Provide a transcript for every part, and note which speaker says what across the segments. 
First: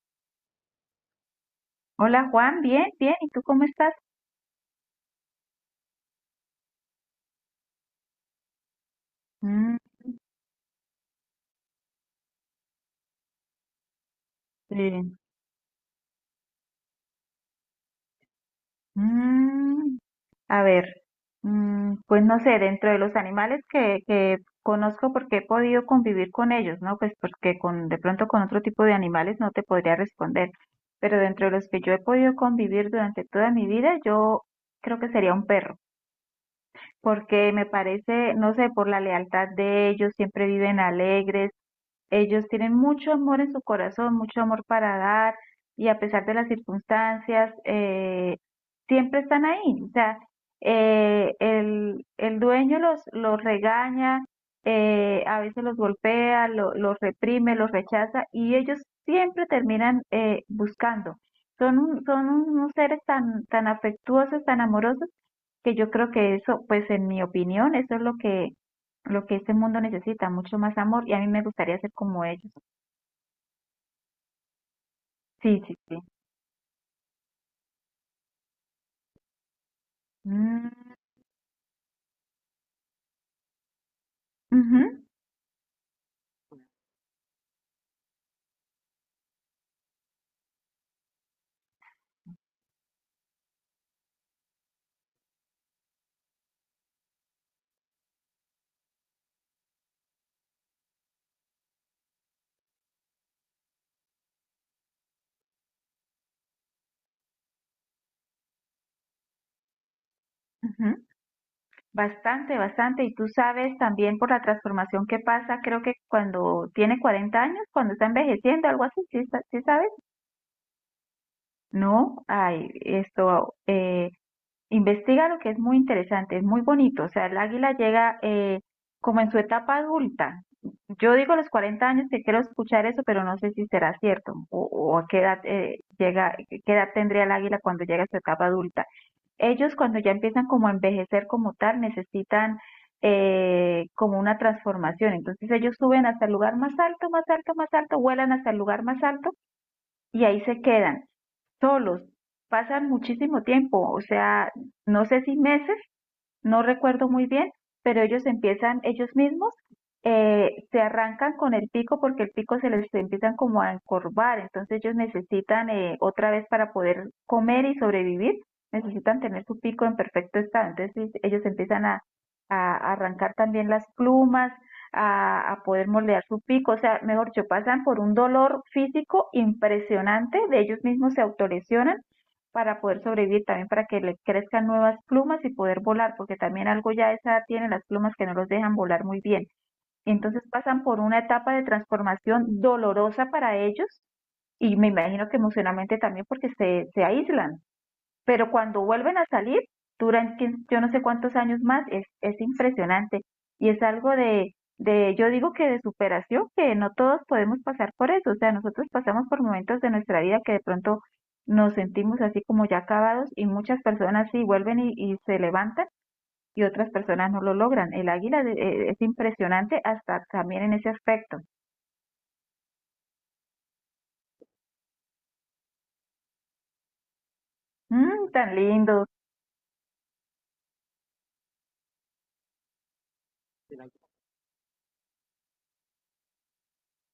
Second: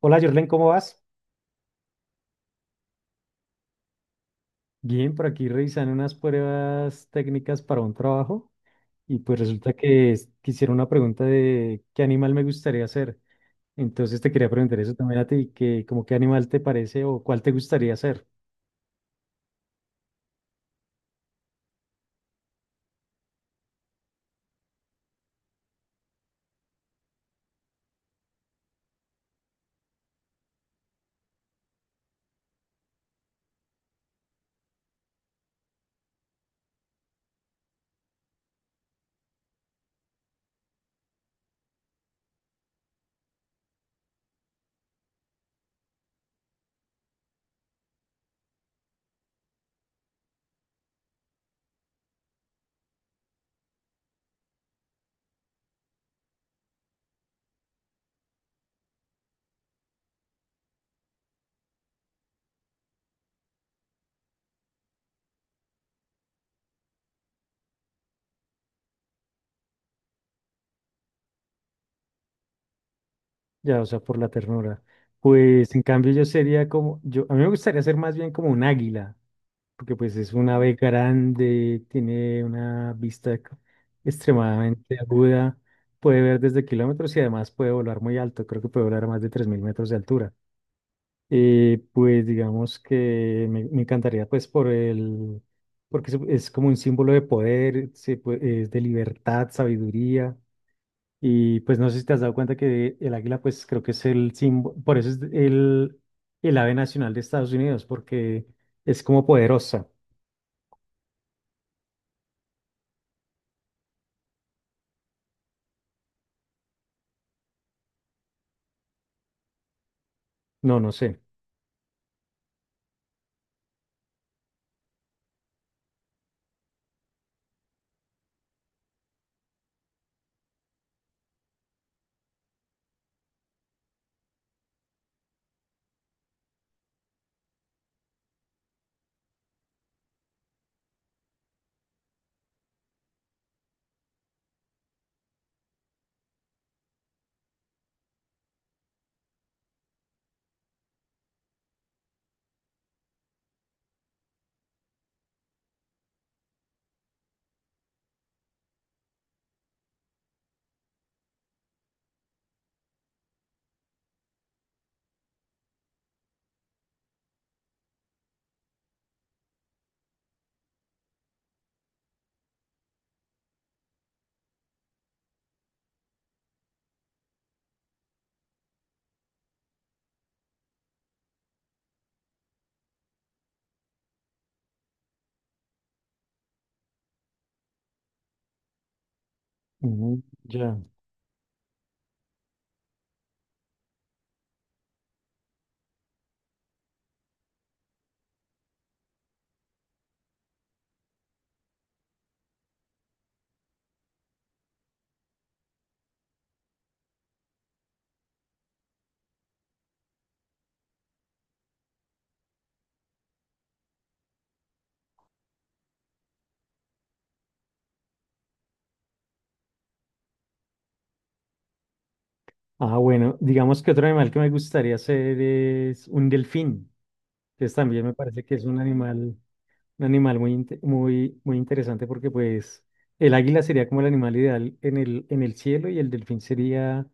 Speaker 1: Hola, Jorlen, ¿cómo vas?
Speaker 2: Hola Juan, bien, bien. ¿Y tú cómo estás?
Speaker 1: Bien, por aquí revisando unas pruebas técnicas para un trabajo y resulta
Speaker 2: Mm,
Speaker 1: que quisiera una pregunta de qué animal me gustaría ser. Entonces te quería preguntar eso
Speaker 2: bien.
Speaker 1: también a ti, que como qué animal te parece o cuál te gustaría ser,
Speaker 2: Mm, a ver, pues no sé, dentro de los animales que conozco porque he podido convivir con ellos, ¿no? Pues porque de pronto con otro tipo de animales no te podría responder. Pero dentro de los que yo he podido convivir durante toda mi vida, yo creo que sería un perro. Porque me parece, no sé, por la lealtad de ellos, siempre viven alegres. Ellos tienen mucho amor en su corazón, mucho amor para dar y a pesar de las circunstancias, siempre están ahí. O sea, el dueño los regaña, a veces los golpea, los reprime, los rechaza y ellos siempre terminan buscando. Son unos seres tan, tan afectuosos, tan amorosos que yo creo que eso, pues en mi opinión, eso es lo que este mundo necesita, mucho más amor, y a mí me gustaría ser como ellos.
Speaker 1: ya, o sea, por la ternura.
Speaker 2: Sí,
Speaker 1: Pues en
Speaker 2: sí.
Speaker 1: cambio yo sería como, a mí me gustaría ser más bien como un águila. Porque es un ave
Speaker 2: Mm,
Speaker 1: grande, tiene una vista
Speaker 2: ujú,
Speaker 1: extremadamente aguda, puede ver desde kilómetros y además puede volar muy alto, creo que puede volar a más de 3.000 metros de altura. Pues digamos que me encantaría porque es como un símbolo de poder, es de libertad, sabiduría. Y pues no sé si te has dado cuenta que el águila pues creo que es el símbolo, por eso es el ave nacional de Estados Unidos, porque es como poderosa.
Speaker 2: ujú. Bastante, bastante. Y tú sabes también por la transformación que pasa, creo que cuando tiene 40 años, cuando está envejeciendo, algo así. ¿Sí, sí sabes?
Speaker 1: No, no sé.
Speaker 2: No, ay, esto, investiga lo que es muy interesante, es muy bonito. O sea, el águila llega como en su etapa adulta. Yo digo los 40 años que quiero escuchar eso, pero no sé si será cierto o, a qué edad, llega, qué edad tendría el águila cuando llega a su etapa adulta. Ellos cuando ya empiezan como a envejecer como tal, necesitan como una transformación. Entonces ellos suben hasta el lugar más alto, más alto, más alto, vuelan hasta el lugar más alto y ahí se quedan solos. Pasan muchísimo tiempo, o sea, no sé si meses, no recuerdo muy bien, pero ellos empiezan ellos mismos, se arrancan con el pico porque el pico se les empiezan como a encorvar, entonces ellos necesitan otra vez para poder comer y sobrevivir, necesitan tener su pico en perfecto estado, entonces ellos empiezan a arrancar también las plumas, a poder moldear su pico, o sea, mejor dicho, pasan por un dolor físico impresionante, de ellos mismos se autolesionan para poder sobrevivir, también para que le crezcan nuevas plumas y poder volar, porque también algo ya de esa edad tiene las plumas que no los dejan volar muy bien.
Speaker 1: Ujú.
Speaker 2: Entonces
Speaker 1: Ya.
Speaker 2: pasan por una etapa de transformación dolorosa para ellos y me imagino que emocionalmente también porque se aíslan. Pero cuando vuelven a salir, duran yo no sé cuántos años más, es impresionante. Y es algo yo digo que de superación, que no todos podemos pasar por eso. O sea, nosotros pasamos por momentos de nuestra vida que de pronto nos sentimos así como ya acabados y muchas personas sí vuelven y se levantan y otras personas no lo logran. El águila es impresionante hasta también en ese aspecto.
Speaker 1: Ah, bueno, digamos que otro animal que me gustaría ser es un delfín, que también me
Speaker 2: Mm,
Speaker 1: parece
Speaker 2: tan
Speaker 1: que es
Speaker 2: lindos.
Speaker 1: un animal muy, interesante porque pues el águila sería como el animal ideal en en el cielo y el delfín sería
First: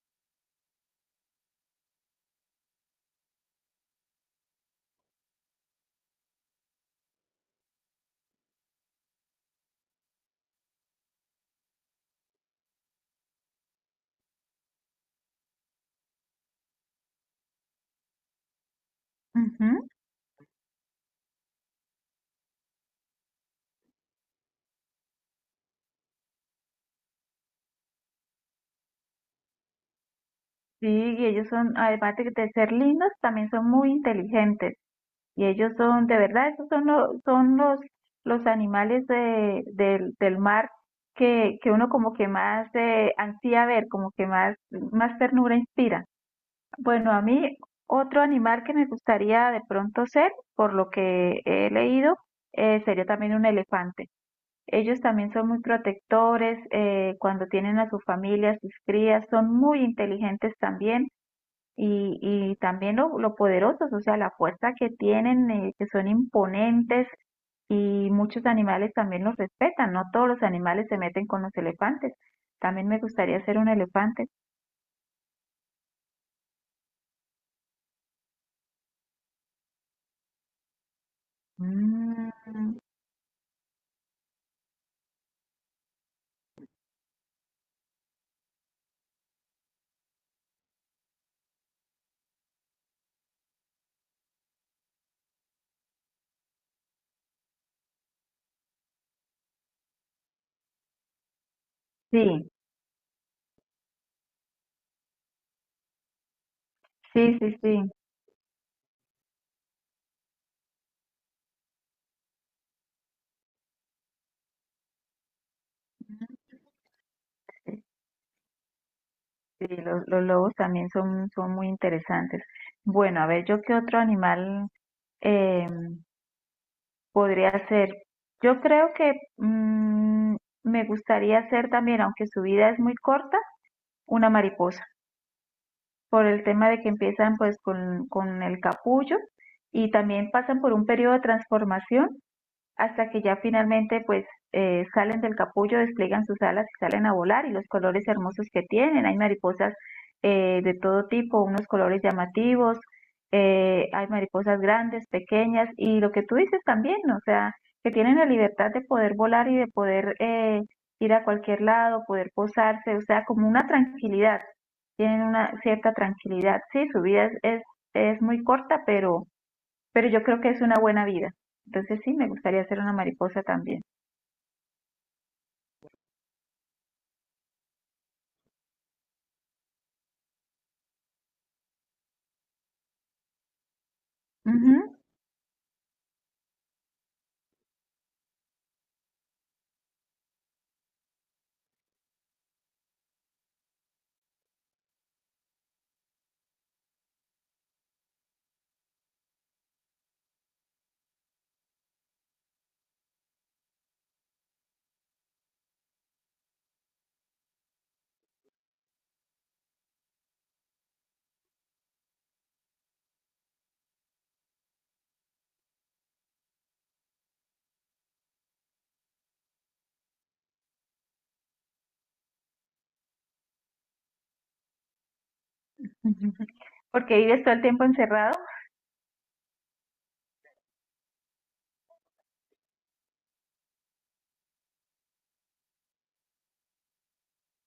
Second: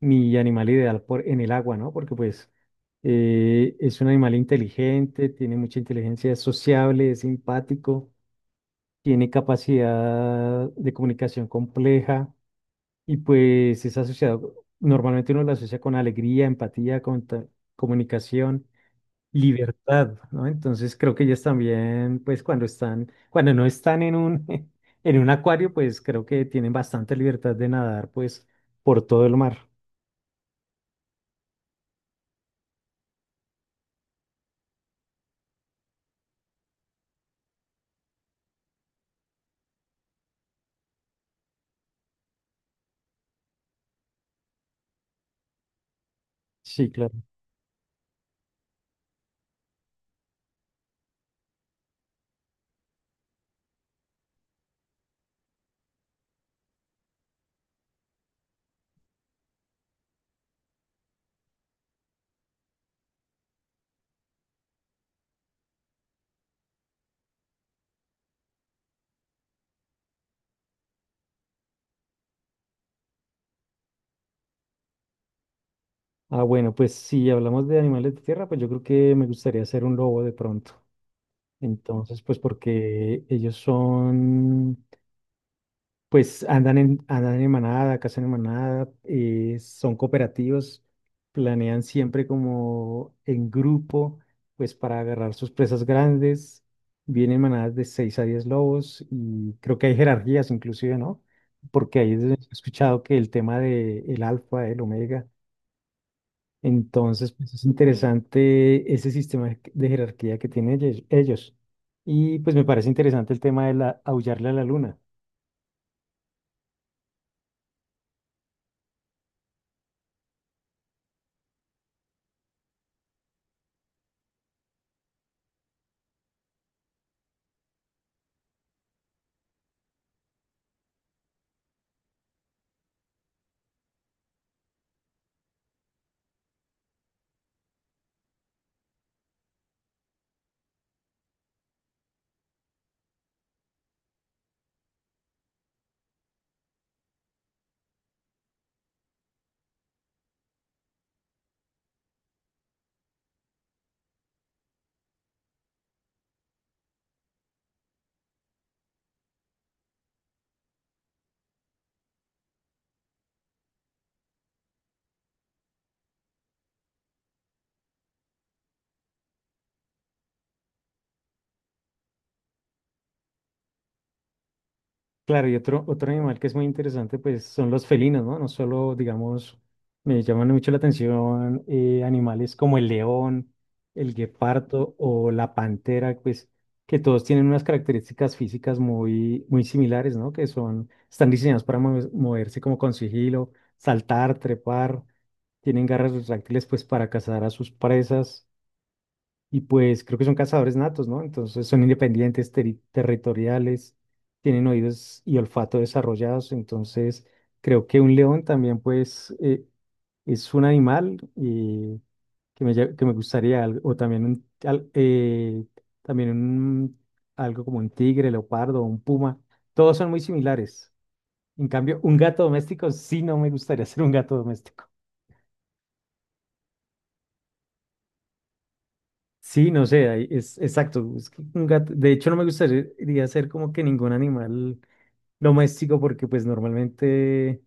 Speaker 1: mi animal ideal en el agua, ¿no? Porque pues es un animal inteligente, tiene mucha inteligencia, es sociable, es simpático, tiene capacidad de comunicación compleja. Y pues es asociado, normalmente uno lo asocia con alegría, empatía, comunicación,
Speaker 2: Ujú.
Speaker 1: libertad, ¿no? Entonces creo que ellas también, pues cuando no están en un, en un acuario, pues creo que tienen bastante libertad de nadar, pues por todo el mar.
Speaker 2: Sí, y ellos son, además de ser lindos, también son muy inteligentes. Y ellos son, de verdad, esos son los animales del mar que uno como que más ansía ver, como que más, más ternura inspira.
Speaker 1: Sí,
Speaker 2: Bueno,
Speaker 1: claro.
Speaker 2: a mí otro animal que me gustaría de pronto ser, por lo que he leído, sería también un elefante. Ellos también son muy protectores, cuando tienen a su familia, a sus crías, son muy inteligentes también y también lo poderosos, o sea, la fuerza que tienen, que son imponentes y muchos animales también los respetan, no todos los animales se meten con los elefantes. También me gustaría ser un elefante.
Speaker 1: Ah, bueno, pues si hablamos de animales de tierra, pues yo creo que me gustaría ser un lobo de pronto. Entonces,
Speaker 2: Mm,
Speaker 1: pues porque ellos son. Pues andan en manada, cazan en manada, son cooperativos, planean siempre como en grupo, pues para agarrar sus presas grandes. Vienen manadas de 6 a 10 lobos y creo que hay jerarquías inclusive, ¿no? Porque ahí es donde he
Speaker 2: sí,
Speaker 1: escuchado que el tema de el alfa, el omega, entonces
Speaker 2: sí,
Speaker 1: pues
Speaker 2: sí,
Speaker 1: es
Speaker 2: sí.
Speaker 1: interesante ese sistema de jerarquía que tienen ellos. Y pues me parece interesante el tema de la, aullarle a la luna.
Speaker 2: Sí, sí, los lobos también son, son muy interesantes. Bueno, a ver, yo qué otro animal eh, podría ser. Yo creo que me gustaría ser también, aunque su vida es muy corta, una mariposa, por el tema de que empiezan pues con el capullo y también pasan por un periodo de transformación hasta que ya finalmente pues salen del capullo, despliegan sus alas y salen a volar y los colores hermosos que tienen. Hay mariposas de todo tipo, unos colores llamativos, hay mariposas grandes, pequeñas y lo que tú dices también, o sea, que tienen la libertad de poder volar y de poder ir a cualquier lado, poder posarse, o sea, como una tranquilidad, tienen una cierta tranquilidad. Sí, su vida es muy corta, pero yo creo que es una buena vida. Entonces sí, me gustaría ser una mariposa también.
Speaker 1: Claro, y otro animal que es muy interesante, pues son los felinos, ¿no? No solo, digamos, me llaman mucho la atención animales como el león, el guepardo
Speaker 2: Ujú.
Speaker 1: o la pantera, pues que todos tienen unas características físicas muy similares, ¿no? Que son, están diseñados para moverse como con sigilo, saltar, trepar, tienen garras retráctiles, pues para cazar a sus presas. Y pues creo que son cazadores natos, ¿no? Entonces son independientes, territoriales, tienen oídos y olfato desarrollados. Entonces creo que un león también pues es un animal que me gustaría, al- o también un, al- también un- algo como un tigre, leopardo, un puma. Todos son muy similares. En cambio, un gato doméstico sí no me gustaría ser un gato doméstico.
Speaker 2: Porque vives todo el tiempo encerrado.
Speaker 1: Sí, no sé, ahí es exacto. Es que de hecho, no me gustaría ser como que ningún animal doméstico porque pues normalmente,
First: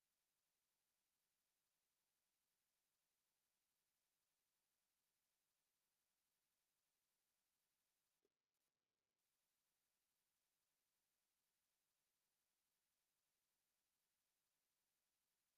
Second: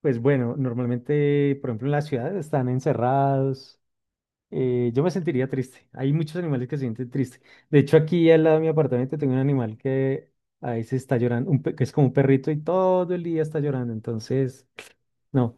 Speaker 1: normalmente, por ejemplo, en la ciudad están encerrados. Yo me sentiría triste. Hay muchos animales que se sienten tristes. De hecho, aquí al lado de mi apartamento tengo un animal que a veces está llorando, que es como un perrito y todo el día está llorando. Entonces, no.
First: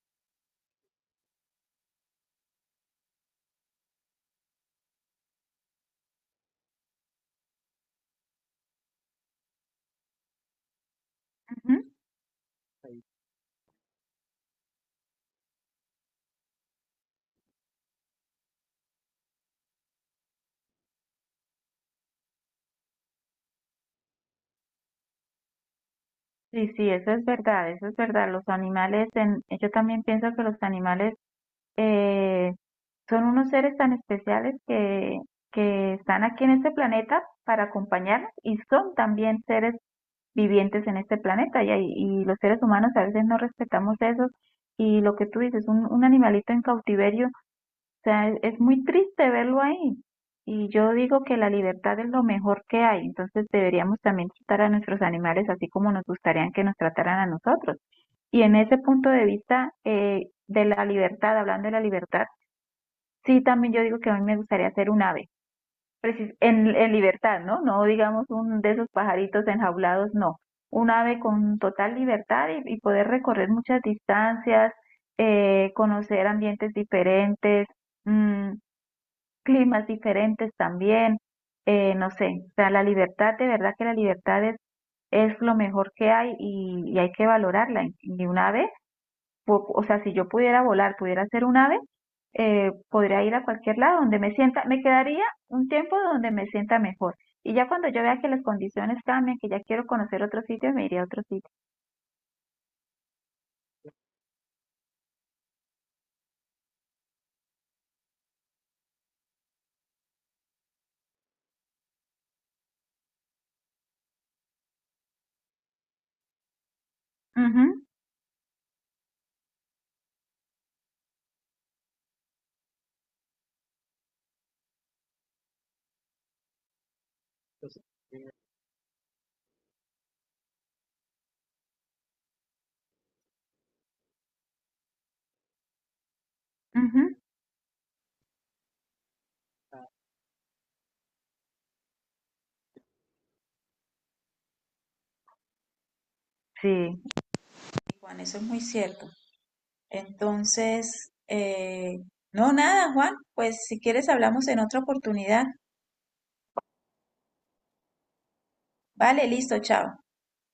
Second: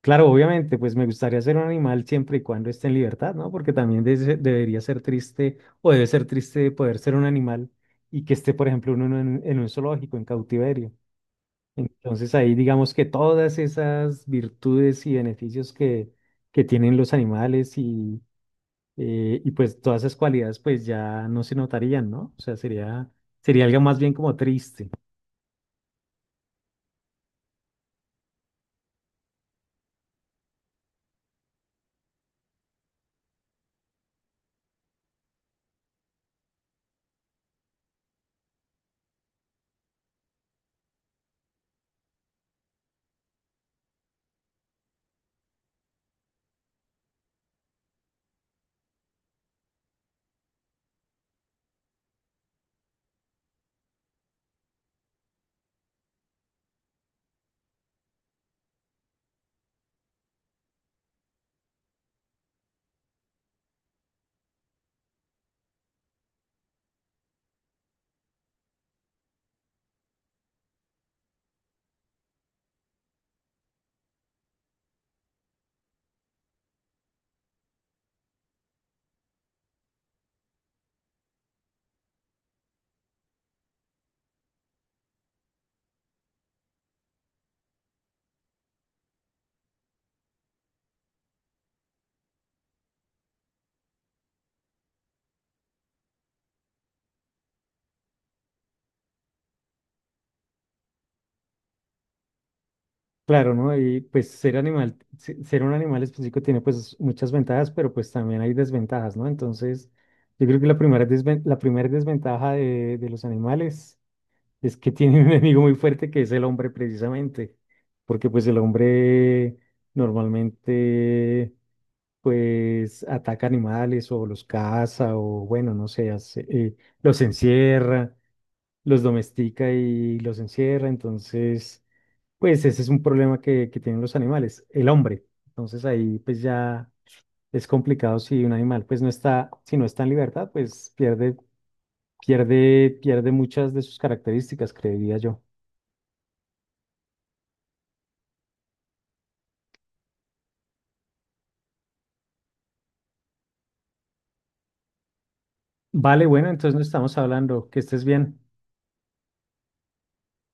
Speaker 1: Claro, obviamente, pues me gustaría ser un animal siempre y cuando esté en libertad, ¿no? Porque también debería ser triste o debe ser triste poder ser un animal y que esté, por ejemplo, uno en un zoológico, en cautiverio.
Speaker 2: Ujú.
Speaker 1: Entonces ahí digamos que todas esas virtudes y beneficios que tienen los animales y pues todas esas cualidades pues ya no se notarían, ¿no? O sea, sería algo más bien como triste.
Speaker 2: Sí, sí, eso es verdad, eso es verdad. Los animales, yo también pienso que los animales eh, son unos seres tan especiales que están aquí en este planeta para acompañarnos y son también seres vivientes en este planeta y, y los seres humanos a veces no respetamos eso y lo que tú dices, un animalito en cautiverio, sea, es muy triste verlo ahí. Y yo digo que la libertad es lo mejor que hay, entonces deberíamos también tratar a nuestros animales así como nos gustarían que nos trataran a nosotros. Y en ese punto de vista de la libertad, hablando de la libertad, sí, también yo digo que a mí me gustaría ser un ave, en libertad, ¿no? No digamos un de esos pajaritos enjaulados, no. Un ave con total libertad y poder recorrer muchas distancias, conocer ambientes diferentes. mm, Climas diferentes también, no sé, o sea, la libertad, de verdad que la libertad es lo mejor que hay y hay que valorarla. Y un ave, o sea, si yo pudiera volar, pudiera ser un ave, podría ir a cualquier lado donde me sienta, me quedaría un tiempo donde me sienta mejor. Y ya cuando yo vea que las condiciones cambian, que ya quiero conocer otro sitio, me iría a otro sitio.
Speaker 1: Claro, ¿no? Y pues ser un animal específico tiene pues muchas ventajas, pero pues también hay desventajas, ¿no? Entonces, yo creo que la primera desventaja de los animales es que tienen un enemigo muy fuerte que es el hombre precisamente,
Speaker 2: Ujú,
Speaker 1: porque pues el hombre normalmente pues ataca animales o los caza o bueno, no sé, los encierra, los domestica y los encierra, entonces... Pues ese es un problema que tienen los animales, el hombre. Entonces ahí pues ya
Speaker 2: ujú,
Speaker 1: es complicado si un animal pues si no está en libertad, pues pierde muchas de sus características, creería yo.
Speaker 2: sí. Juan, eso es muy cierto. Entonces, no, nada, Juan, pues si quieres hablamos en otra oportunidad.
Speaker 1: Vale, bueno, entonces no estamos hablando, que estés bien.
Speaker 2: Vale, listo, chao.